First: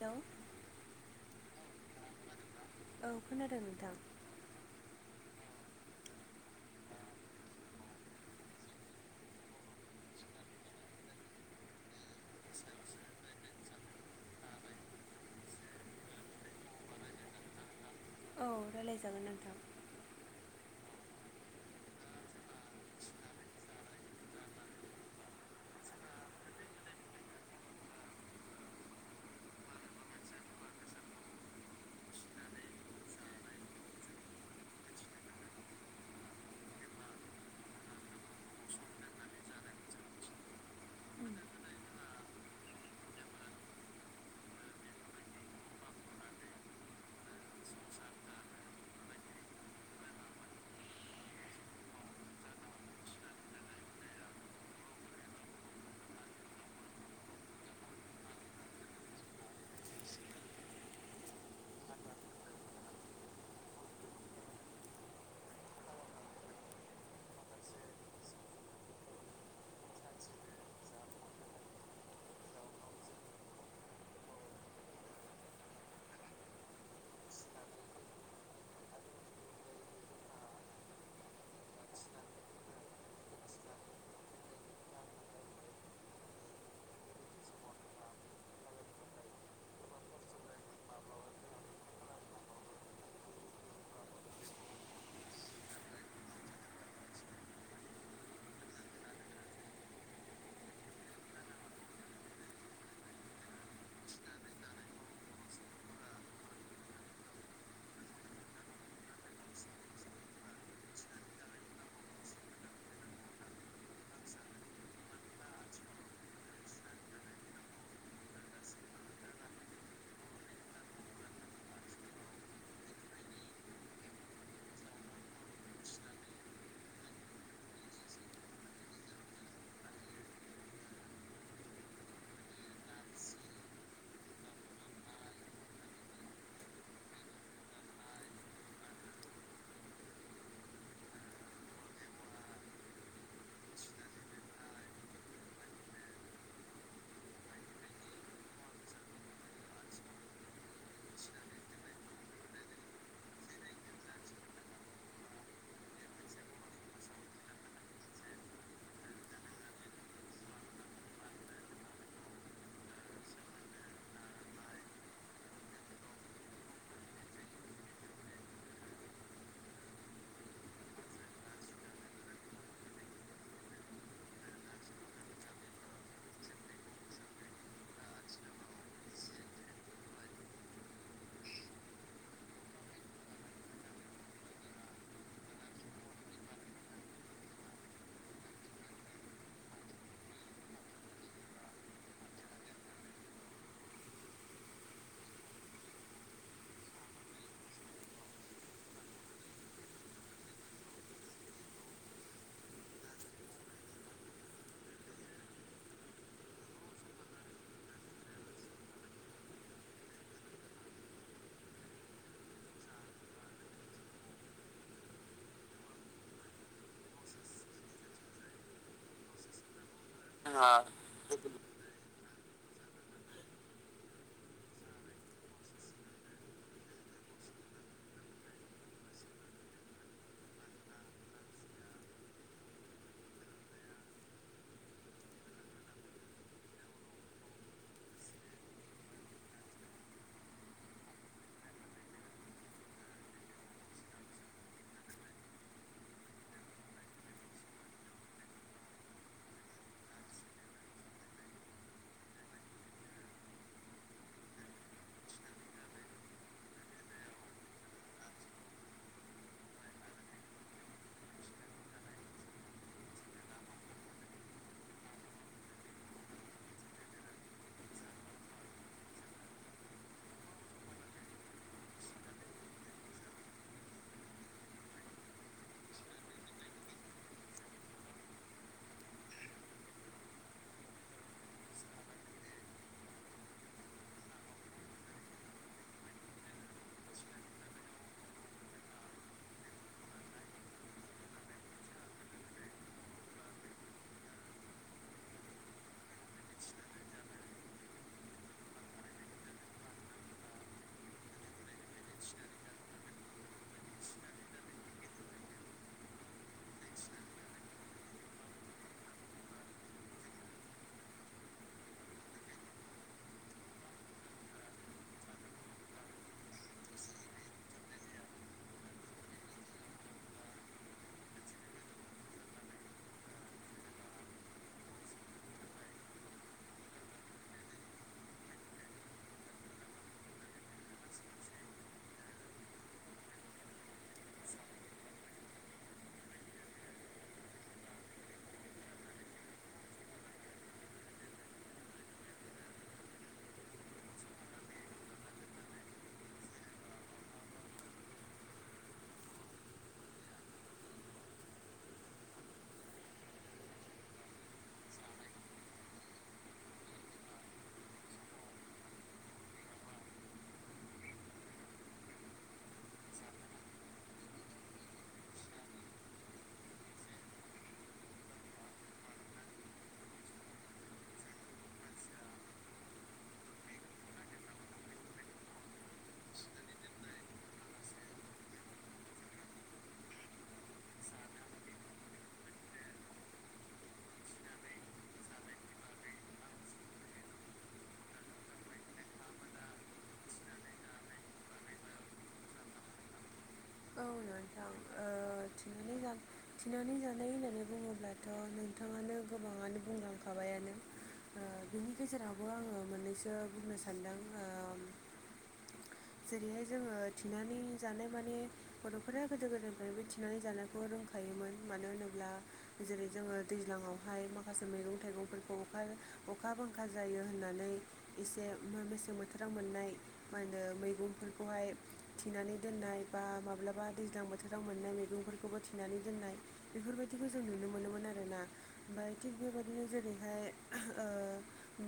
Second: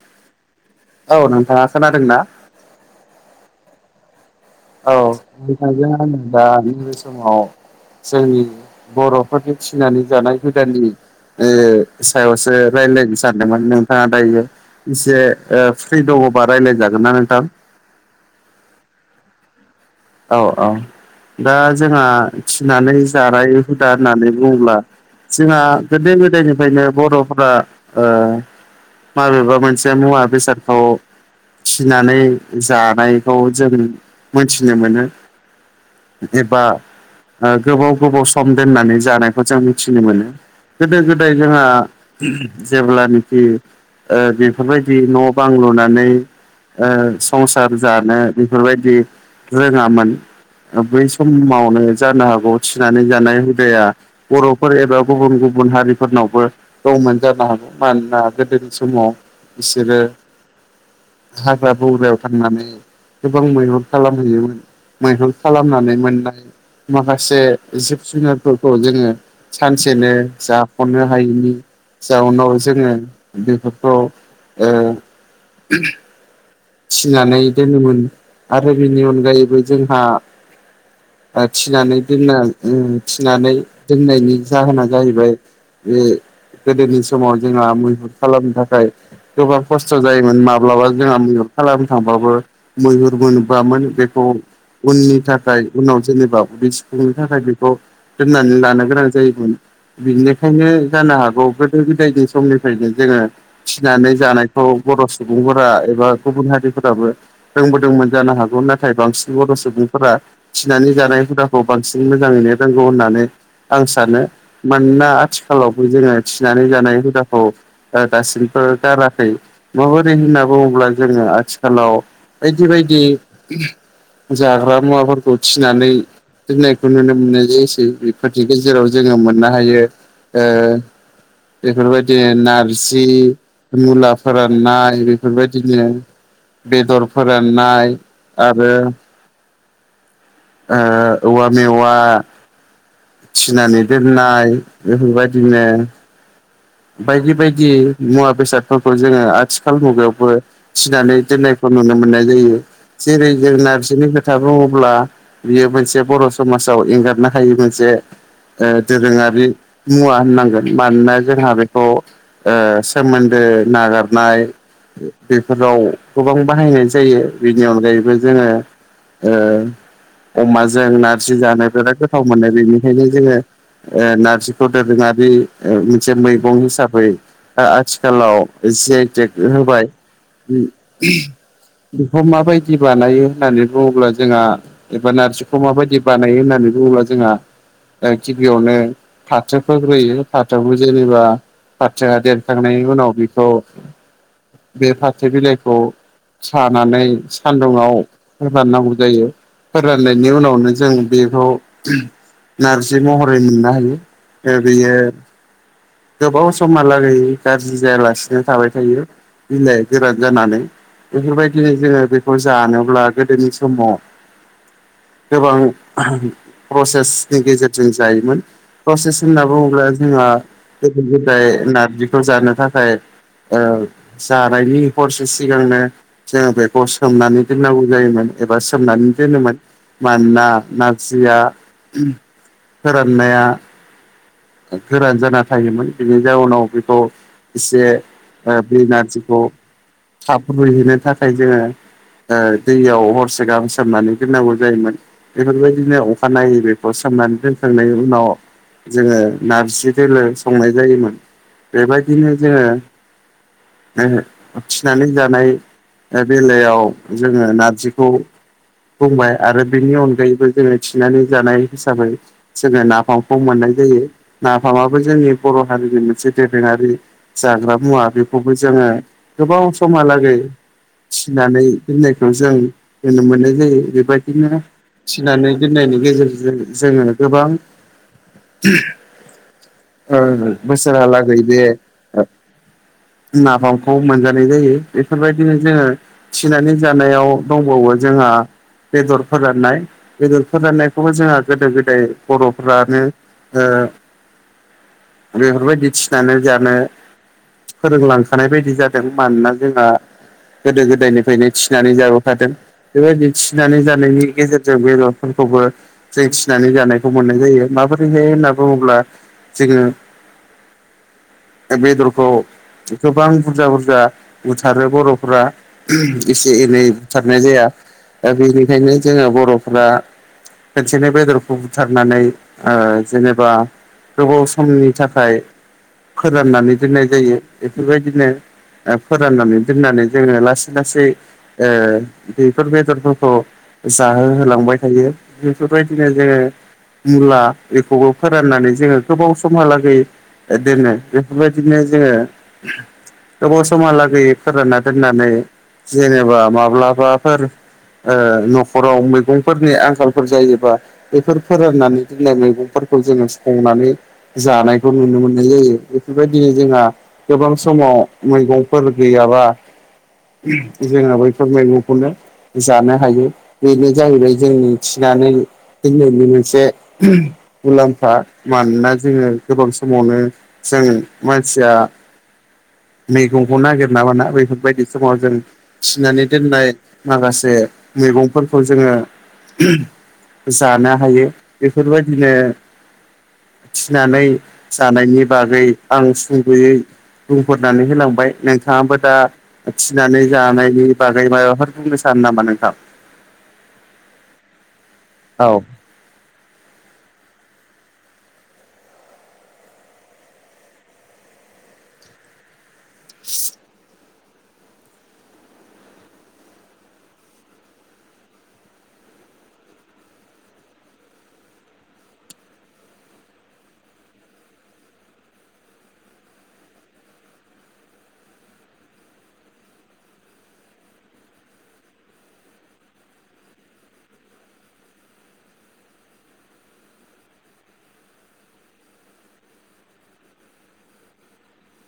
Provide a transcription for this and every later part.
हेल' औ नोंथाङा खोनादों ना औ खोनादों नोंथां औ नोंथांजों आंङो दा नै बे समाव जोंनि बर'फोरजों फिनानै जानाय गोदाननि ओ सायावसो रायज्लायनो सानदोंमोन नोंथाङा दायो इसे ओ फ्रि दङबा रायलायजागोन ना नोंथां? औ रायलायजागोन नोंथां औ औ दा जोंहा फिनानै जानाय हुदा होननानै बुङोब्ला जोंहा गोदो गोदायनिफ्रायनो बर'फोरा ओ माबेबा मोनसे मुवा बेसादखौ फिनानै जानायखौ जों नुनो मोनो एबा ओ गोबाव गोबाव सम दोननानै जानायखौ जों मिथिनो मोनो गोदो गोदाय जोंहा जेब्लानोखि ओ बेफोरबायदि न' बां लुनानै ओ संसार जानो बेफोरबायदि रोङामोन बै समावनो जानो हागौ थिनानै जानाय हुदाया बर'फोर एबा गुबुन गुबुन हारिफोरनावबो दंमोन जानो हागौ मानोना गोदोनि समाव बिसोरो हाग्रा बंग्रायाव थांनानै गोबां मैहुर खालामहैयोमोन मैहुर खालामनानै मोननाय माखासे जिब जुनारफोरखौ जोङो सानसेनो जाख'नो हायिनि जाउनाव जोङो बेफोरखौ ओ फिनानै दोनोमोन आरो बेनि अनगायैबो जोंहा ओ थिनानै दोननाय उम थिनानै दोननायनि जाहोना जाहैबाय बे गोदोनि समाव जोंहा मैहुर खालामनो थाखाय गोबां खस्थ' जायोमोन माब्लाबा जोंहा मैहुर खालामनो थांबाबो मैहुर मोनबोयामोन बेखौ उननि थाखाय उनाव जेनेबा बे सिफुंनि थाखाय बेखौ होननानै लानो गोनां जायोमोन बिनिखायनो जानो हागौ गोदो गोदायनि समनिफ्रायनो जोङो फिनानै जानायखौ बर' सुबुंफोरा एबा गुबुन हारिफोराबो फोरोंबोदोंमोन जानो हागौ नाथाय बांसिन बर' सुबुंफोरा थिनानै जानाय हुदाखौ बांसिन मोजाङैनो रोंगौ होननानै आं सानो मानोना आथिखालावबो जोङो थिनानै जानाय हुदाखौ ओ दासिमबो गाराखै माबोरै होनना बुङोब्ला जोङो आथिखालाव बायदि बायदि जाग्रा मुवाफोरखौ थिनानै दोननायखौ नुनो मोननाय जायोसै बेफोरनि गेजेराव जोङो मोननो हायो ओ बेफोरबायदि नारजि मुला फोराननाय बेफोरबायदि बिदिनो बेदर फोराननाय आरो ओ औवा मेवा थिनानै दोननाय बेफोरबायदिनो बायदि बायदि मुवा बेसादफोरखौ जोङो आथिखाल मुगायावबो फिनानै दोननायखौ नुनो मोननाय जायो जेरै जों नारजिनि खोथा बुङोब्ला बियो मोनसे बर' समाजाव एंगारनो हायि मोनसे दोरोङारि मुवा होननांगोन मानोना जोंहा बेखौ सोमोन्दो नागारनाय बेफोराव गोबां बाहायनाय जायो बेनि अनगायैबो जोङो ओ अमाजों नारजि जानो बिराद गोथाव मोनो बेनिखायनो जोङो नारजिखौ दोरोङारि मोनसे मैगं हिसाबै आथिखालाव जेटे होबाय बेखौ माबायदि बानायो होननानै बुङोब्ला जोंहा एबा नारजिखौ माबायदि बानायो होननानै बुङोब्ला जोंहा दा गिबियावनो फाथोफोरग्रोयो फाथोबो जेनेबा फाथोआ देरखांनायनि उनाव बेखौ बे फाथो बिलाइखौ सानानै सान्दुुंआव फोराननांगौ जायो फोराननायनि उनावनो जों बेखौ नारजि महरै मोननो हायो बेयो गोबाव समहालागै गाज्रि जायालासिनो थाबाय थायो बिलाइ गोरान जानानै बेफोरबायदिनो जोङो बेखौ जानोब्ला गोदोनि समाव गोबां प्रसेसनि गेजेरजों जायोमोन प्रसेस होनना बुङोब्ला जोंहा गोदो गोदाय नारजिखौ जानो थाखाय औ जानायनि हरसे सिगांनो जोङो बेखौ सोमनानै दोननांगौ जायोमोन एबा सोमनानै दोनोमोन मानोना नारजिया फोराननाया गोरान जाना थायोमोन बेनि जाउनाव बेथ' एसे बेनारजिखौ थाब रुहैनो थाखाय जोङो दैयाव हरसे गाहसोमनानै दोननांगौ जायोमोन बेफोरबायदिनो अखाानायनायै बेखौ सोमनानै दोनखांनायनि उनाव जोङो नारजि दोलो संनाय जायोमोन बेबायदिनो जोङो फिनानै जानाय बेलायाव जोङो नारजिखौ बुंबाय आरो बेनि अनगायैबो जोङो थिनानै जानाय हिसाबै जोङो नाफामखौ मोननाय जायो नाफामाबो जोंनि बर' हारिनि मोनसे दोरोङारि जाग्रा मुवा बेखौबो जोङो गोबाव समा लागै फिनानै दोननायखौ जों नुनो मोनो ज बेबायदिनो फिनानै दोननायनि गेजेरजों जोङो गोबां बोसोरहाालागै बे नाफामखौ मोनजानाय जायो बेफोरबायदिनो जोङो थिनानै जानायाव दंबावो जोंहा बेदर फोराननाय बेदर फोराननायखौबो जोंहा गोदो गोदाय बर'फ्रानो बेफोरबायदि थिनानै जानो फोरोंलांखानाय बायदि जादों मानोना जोंहा गोदो गोदायनिफ्रायनो थिनानै जाबोखादों बेबायदि थिनानै जानायनि गेजेरजों बे न'फोरखौबो जों थिनानै जानायखौ मोननाय जायो माबोरैहाय होनना बुङोब्ला जोङो बेदरखौ गोबां बुरजा बुरजा बुथारो बर'फोरा एसे एनै बुथारनाय जाया दा बेनिखायनो जोङो बर'फ्रा खोनसेनि बेदरखौ बुथारनानै जेनेबा गोबाव समनि थाखाय फोराननानै दोननाय जायो बेफोरबायदिनो फोराननानै दोननानै जोङो लासै लासै बेफोर बेदर औ जाहोहोलांबाय थायो बेफोरबायदिनो जोङो मुला बेखौबो फोराननानै जोङो गोबाव समहालागै दोनो बेफोरबायदिनो जोङो गोबाव समहालागै फोरानना दोननानै जेनेबा माब्लाबाफोर ओ न'खराव मैगंफोरनि आंखालफोर जायोबा बेफोर फोराननानै दोन्लाय मैगंफोरखौ जोङो संनानै जानायखौ नुनो मोननाय जायो बेफोरबायदिनो जोंहा गोबां समाव मैगंफोर गैयाबा जोङो बैफोर मैगंखौनो जानो हायो बेनो जाहैबाय जों थिनानै खिन्थु बे मोनसे ओहोम मुलाम्फा। मानोना जोङो गोबां समावनो जों मानसिया मैगंखौ नागिर नाबाना बेफोरबायदि समाव जों फिनानै दोननाय माखासे मैगंफोरखौ जोङो जानो हायो। बेफोरबायदिनो थिनानै जानायनि बागै आं सुंद'यै बुंफोरनानै होलांबाय। नोंथाङाबो दा थिनानै जानायनि बागै माबाफोर बुंनो सानो नामा नोंथां? औ नोंथां ओ औ थिननानै जानो थिनानै जानाय होननानै बुङोब्लाथ' नोंथाङानो गोबाङानो बुंलांखाबायानो। ओ बिनि गेजेरावबो आङो मोननैसो बुंनो सानदों। जेरैहाय जोङो थिनानै जानाय माने बर'फोरा गोदो गोदायनिफ्रायबो थिनानै जानायखौ रोंखायोमोन मानो होनोब्ला जेरै जोङो दैज्लाङावहाय माखासे मैगं थाइगंफोरखौ अखा अखा बांखा जायो होननानै एसे मेसें बोथोराव मोननाय मा होनो मैगंफोरखौहाय थिनानै दोननाय बा माब्लाबा दैज्लां बोथोराव मोननाय मैगंफोरखौबो थिनानै दोननाय बेफोरबायदिखौ जों नुनो मोनोमोन आरोना। ओमफ्राय थिग बेबायदिनो जेरैहाय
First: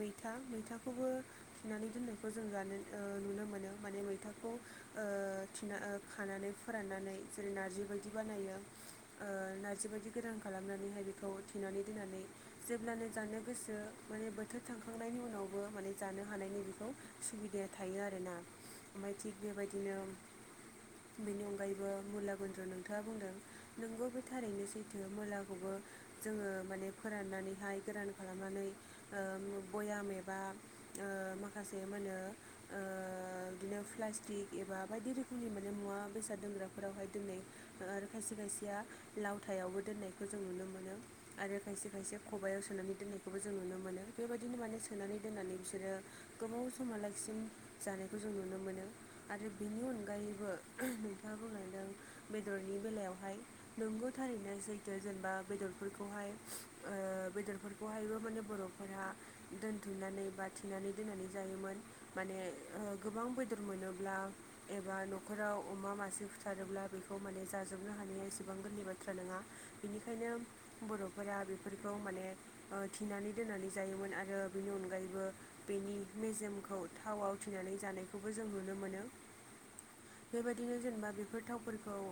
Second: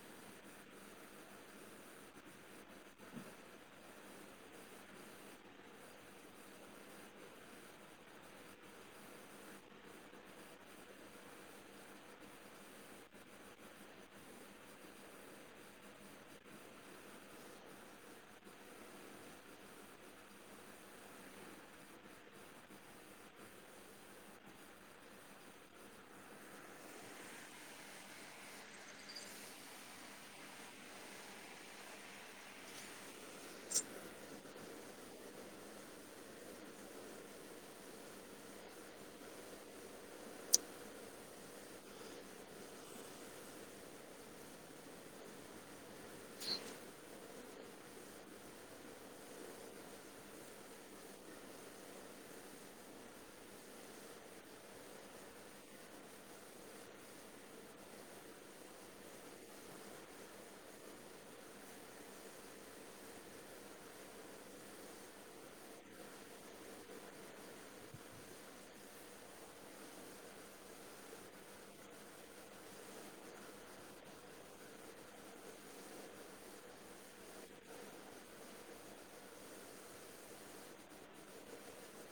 मैथा मैथाखौबो नानै दोन्नायखौ जों जानो ओ नुनो मोनो माने मैथाखौ ओ थिना ओ खानानै फोराननानै जेरै नारजि बायदि बानायो। ओ नार्जि बायदि गदान खालामनानैहाय बेखौ थिनानै दोननानै जेब्लानो जानो गोसो माने बोथोर थांखांनायनि उनावबो माने जानो हानायनि बेखौ सुबिदाया थायो आरोना। ओमफ्राय थिग बेबायदिनो बेनि गायबो मुला गुन्द्र नोंथाङा बुंदों नोंगौ बे थारैनो सैथो मुलाखौबो जोङो माने फोराननानैहाय गोरान खालामनानै ओ बयाम एबा ओ माखासे मा होनो ओ बिदिनो प्लास्टिक एबा बायदि रोखोमनि माने मुवा दैसा दोनग्राफोरावहाय दिनै आरो खायसे खायसेया लावथायावबो दोननायखौ जों नुनो मोनो। आरो खायसे खायसे खबायाव सोनानै दोननायखौबो जों नुनो मोनो। बेबायदिनो माने सोनानै दोननानै बिसोरो गोबाव समहालागसिम जानायखौ जों नुनो मोनो आरो बेनि अनगायैबो ओहो नोंथाङा बुंलदों बेदरनि बेलायावहाय नंगौ थारैनो जैथु जेनेबा बेदरफोरखौहाय ओ बेदरफोरखौहायबो माने बर'फोरा दोनथुमनानै बा थिनानै दोननानै जायोमोन। माने ओ गोबां बेदर मोनोब्ला एबा न'खराव अमा मासे फुथारोब्ला बेखौ माने जाजोबनो हानाया एसेबां गोरलै बाथ्रा नङा। बेनिखायनो बर'फोरा बेफोरखौ माने थिनानै दोननानै जायोमोन आरो बेनि अनगायैबो बेनि मेजेमखौ थाव आवथिनानै जानायखौबो जों नुनो मोनो। बेबायदिनो जेनेबा बेफोर थावफोरखौ ओ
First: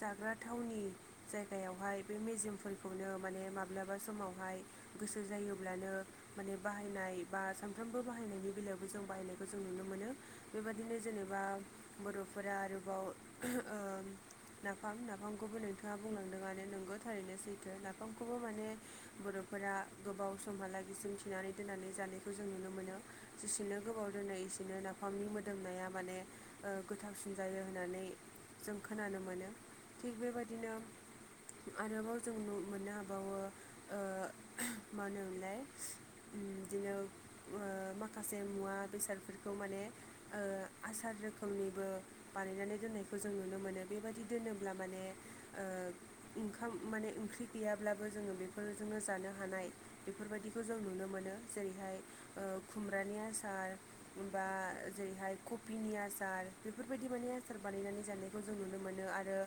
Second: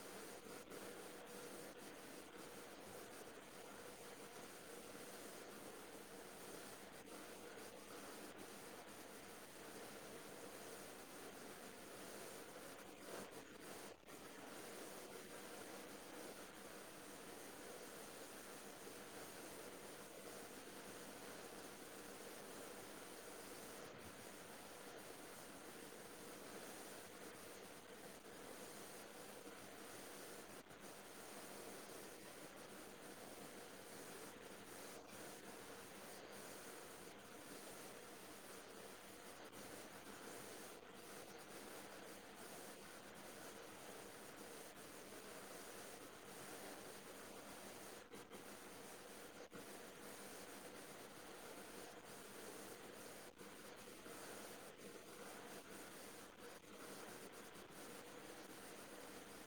जाग्रा थावनि जायगायावहाय बे मेजेमफोरखौनो माने माब्लाबा समावहाय गोसो जायोब्लानो माने बाहायनाय बा सानफ्रोमबो बाहायनायनि बेलायावबो जों बाहायनायखौ जों नुनो मोनो। बेबादिनो जेनेबा बर'फोरा आरोबाव नाफाम नाफामखौबो नोंथाङा बुंलांदों माने नोंगौ थारैनो सैथो नाफामखौबो माने बर'फोरा गोबाव समहालागैसिम थिनानै दोननानै जानायखौ जों नुनो मोनो। जेसेनो गोबाव दोनो इसेनो नाफामनि मोदोमनाया माने ओ गोथावसिन जायो होननानै जों खोनानो मोनो। थिग बेबायदिनो आरोबाव जों नु मोननो हाबावो ओ मा होनोमोनलाय उम बिदिनो ओ माखासे मुवा बेसादफोरखौ माने ओ आसार रो खोमनिबो बानायनानै दोननायखौ जों नुनो मोनो। बेबायदि दोनोब्ला माने ओ ओंखाम माने ओंख्रि गैयाब्लाबो जोङो बेफोरजोंनो जानो हानाय बेफोरबायदिखौ जों नुनो मोनो। जेरैहाय ओ खुमब्रानि आसार बा जेरैहाय कपिनि आस सार बेफोरबायदि माने आसार बानायनानै जानायखौ जों नुनो मोनो आरो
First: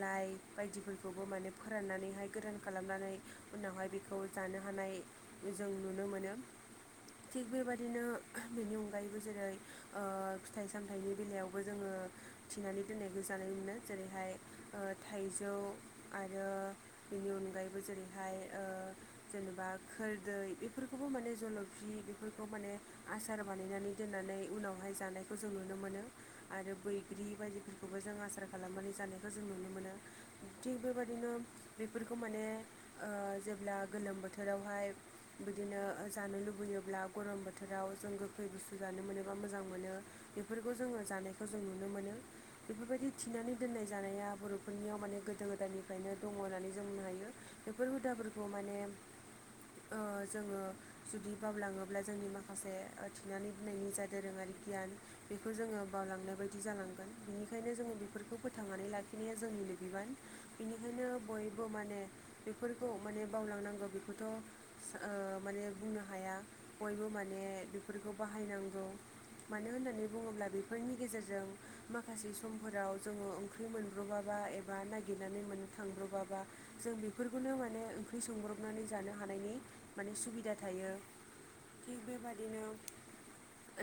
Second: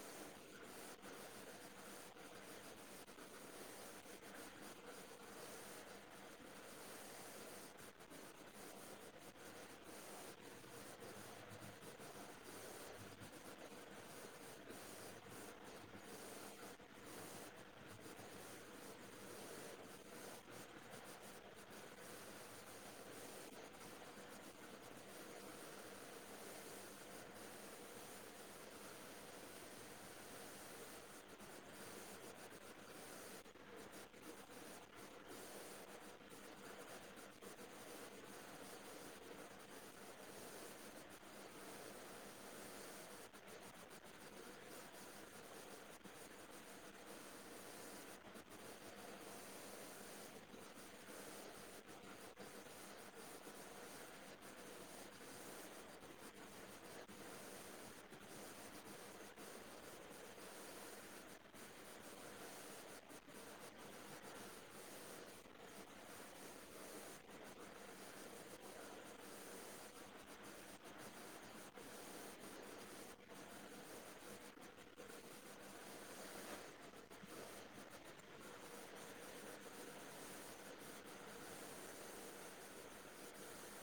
लाइ बायदिफोरखौबो माने फोराननानैहाय गोरान खालामनानै उनावहाय बेखौ जानो हानाय जों नुनो मोनो। थिग बेबाददिनो बेनि अनगायैबो जेरै ओ फिथाइ साम थाइनि बेलायावबो जोङो थिनानै दोन्नाय खौ जानाय मोनो। जेरैहाय ओ थाइजौ आरो बेनि अनगायैबो जेरैहाय ओ जेनेबा खोरदै बेफोरखौबो माने जलफि बेफोरखौ माने आसार बानायनानै दोननानै उनावहाय जानायखौ जों नु नो मोनो आरो बैग्रि बायदिफोरखौबो जों आसार खालामनानै जानायखौ जों नुनो मोनो। थिग बेबायदिनो बेफोरखौ माने ओ जेब्ला गोलोम बोथोरावहाय बिदिनो जानो लुबैयोब्ला गरम बोथोराव जों गोखै बुस्थु जानो मोनोबा मोजां मोनो बेफोरखौ जोङो जानायखौ जों नुनो मोनो। बेफोरबायदि थिनानै दोननाय जानाया बर'फोरनियाव माने गोदो गोदायनिफ्रायनो दङ होननानै जों बुंनो हायो। बेफोर हुदाफोरखौ माने ओ जोङो जुदि बावलाङोब्ला जोंनि माखासे ओ थिनानै गनायनि जा दोरोङारि गियान बेखौ जोङो बावलांनाय बायदि जालांगोन बेनिखायनो जोङो बेफोरखौ फोथांनानै लाखिनाया जोंनिनो बिबान। बेनिखायनो बयबो माने बेफोरखौ माने बावलांनांगौ बेखौथ' ओ माने बुंनो हाया बयबो माने बेफोरखौ बाहायनांगौ। मानो होननानै बुङोब्ला बेफोरनि गेजेरजों माखासे समफोराव जोङो ओंख्रि मोनब्र'बाबा एबा नागिरनानै मोननो थांब्रबाबा जों बेफोरखौनो माने ओंख्रि संब्रबनानै जानो हानायनि माने सुबिदा थायो। थिग बेबादिनो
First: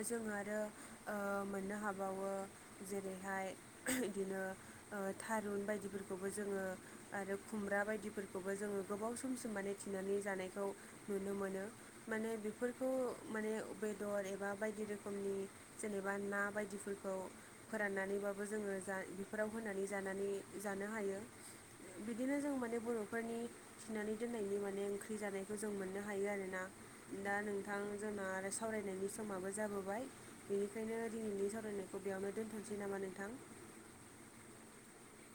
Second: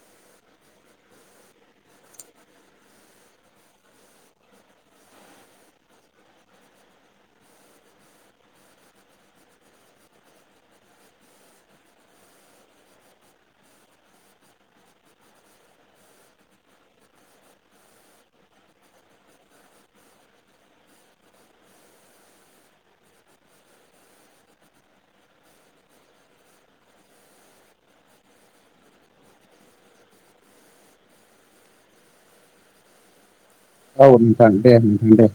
जों आरो ओ मोननो हाबावो जेरैहाय बिदिनो ओ थारुन बायदिफोरखौबो जोङो आरो खुमब्रा बायदिफोरखौबो जोङो गोबाव समसिम माने थिनानै जानायखौ नुनो मोनो। माने बेफोरखौ माने बेदर एबा बायदि रोखोमनि जेनोबा ना बायदिफोरखौ फोराननानैबाबो जोङो जा बेफोराव होनानै जानानै जानो हायो। बिदिनो जों माने बर'फोरनि फिनानै दोननायनि माने ओंख्रि जानायखौ जों मोननो हायो आरोना। दा नोंथां जोंना आरो सावरायनायनि समाबो जाबोबाय। बेनिखायनो दिनैनि सावरायनायखौ बेयावनो दोनथ'नोसै नामा नोंथां औ नोंथां दे नोंथां दे।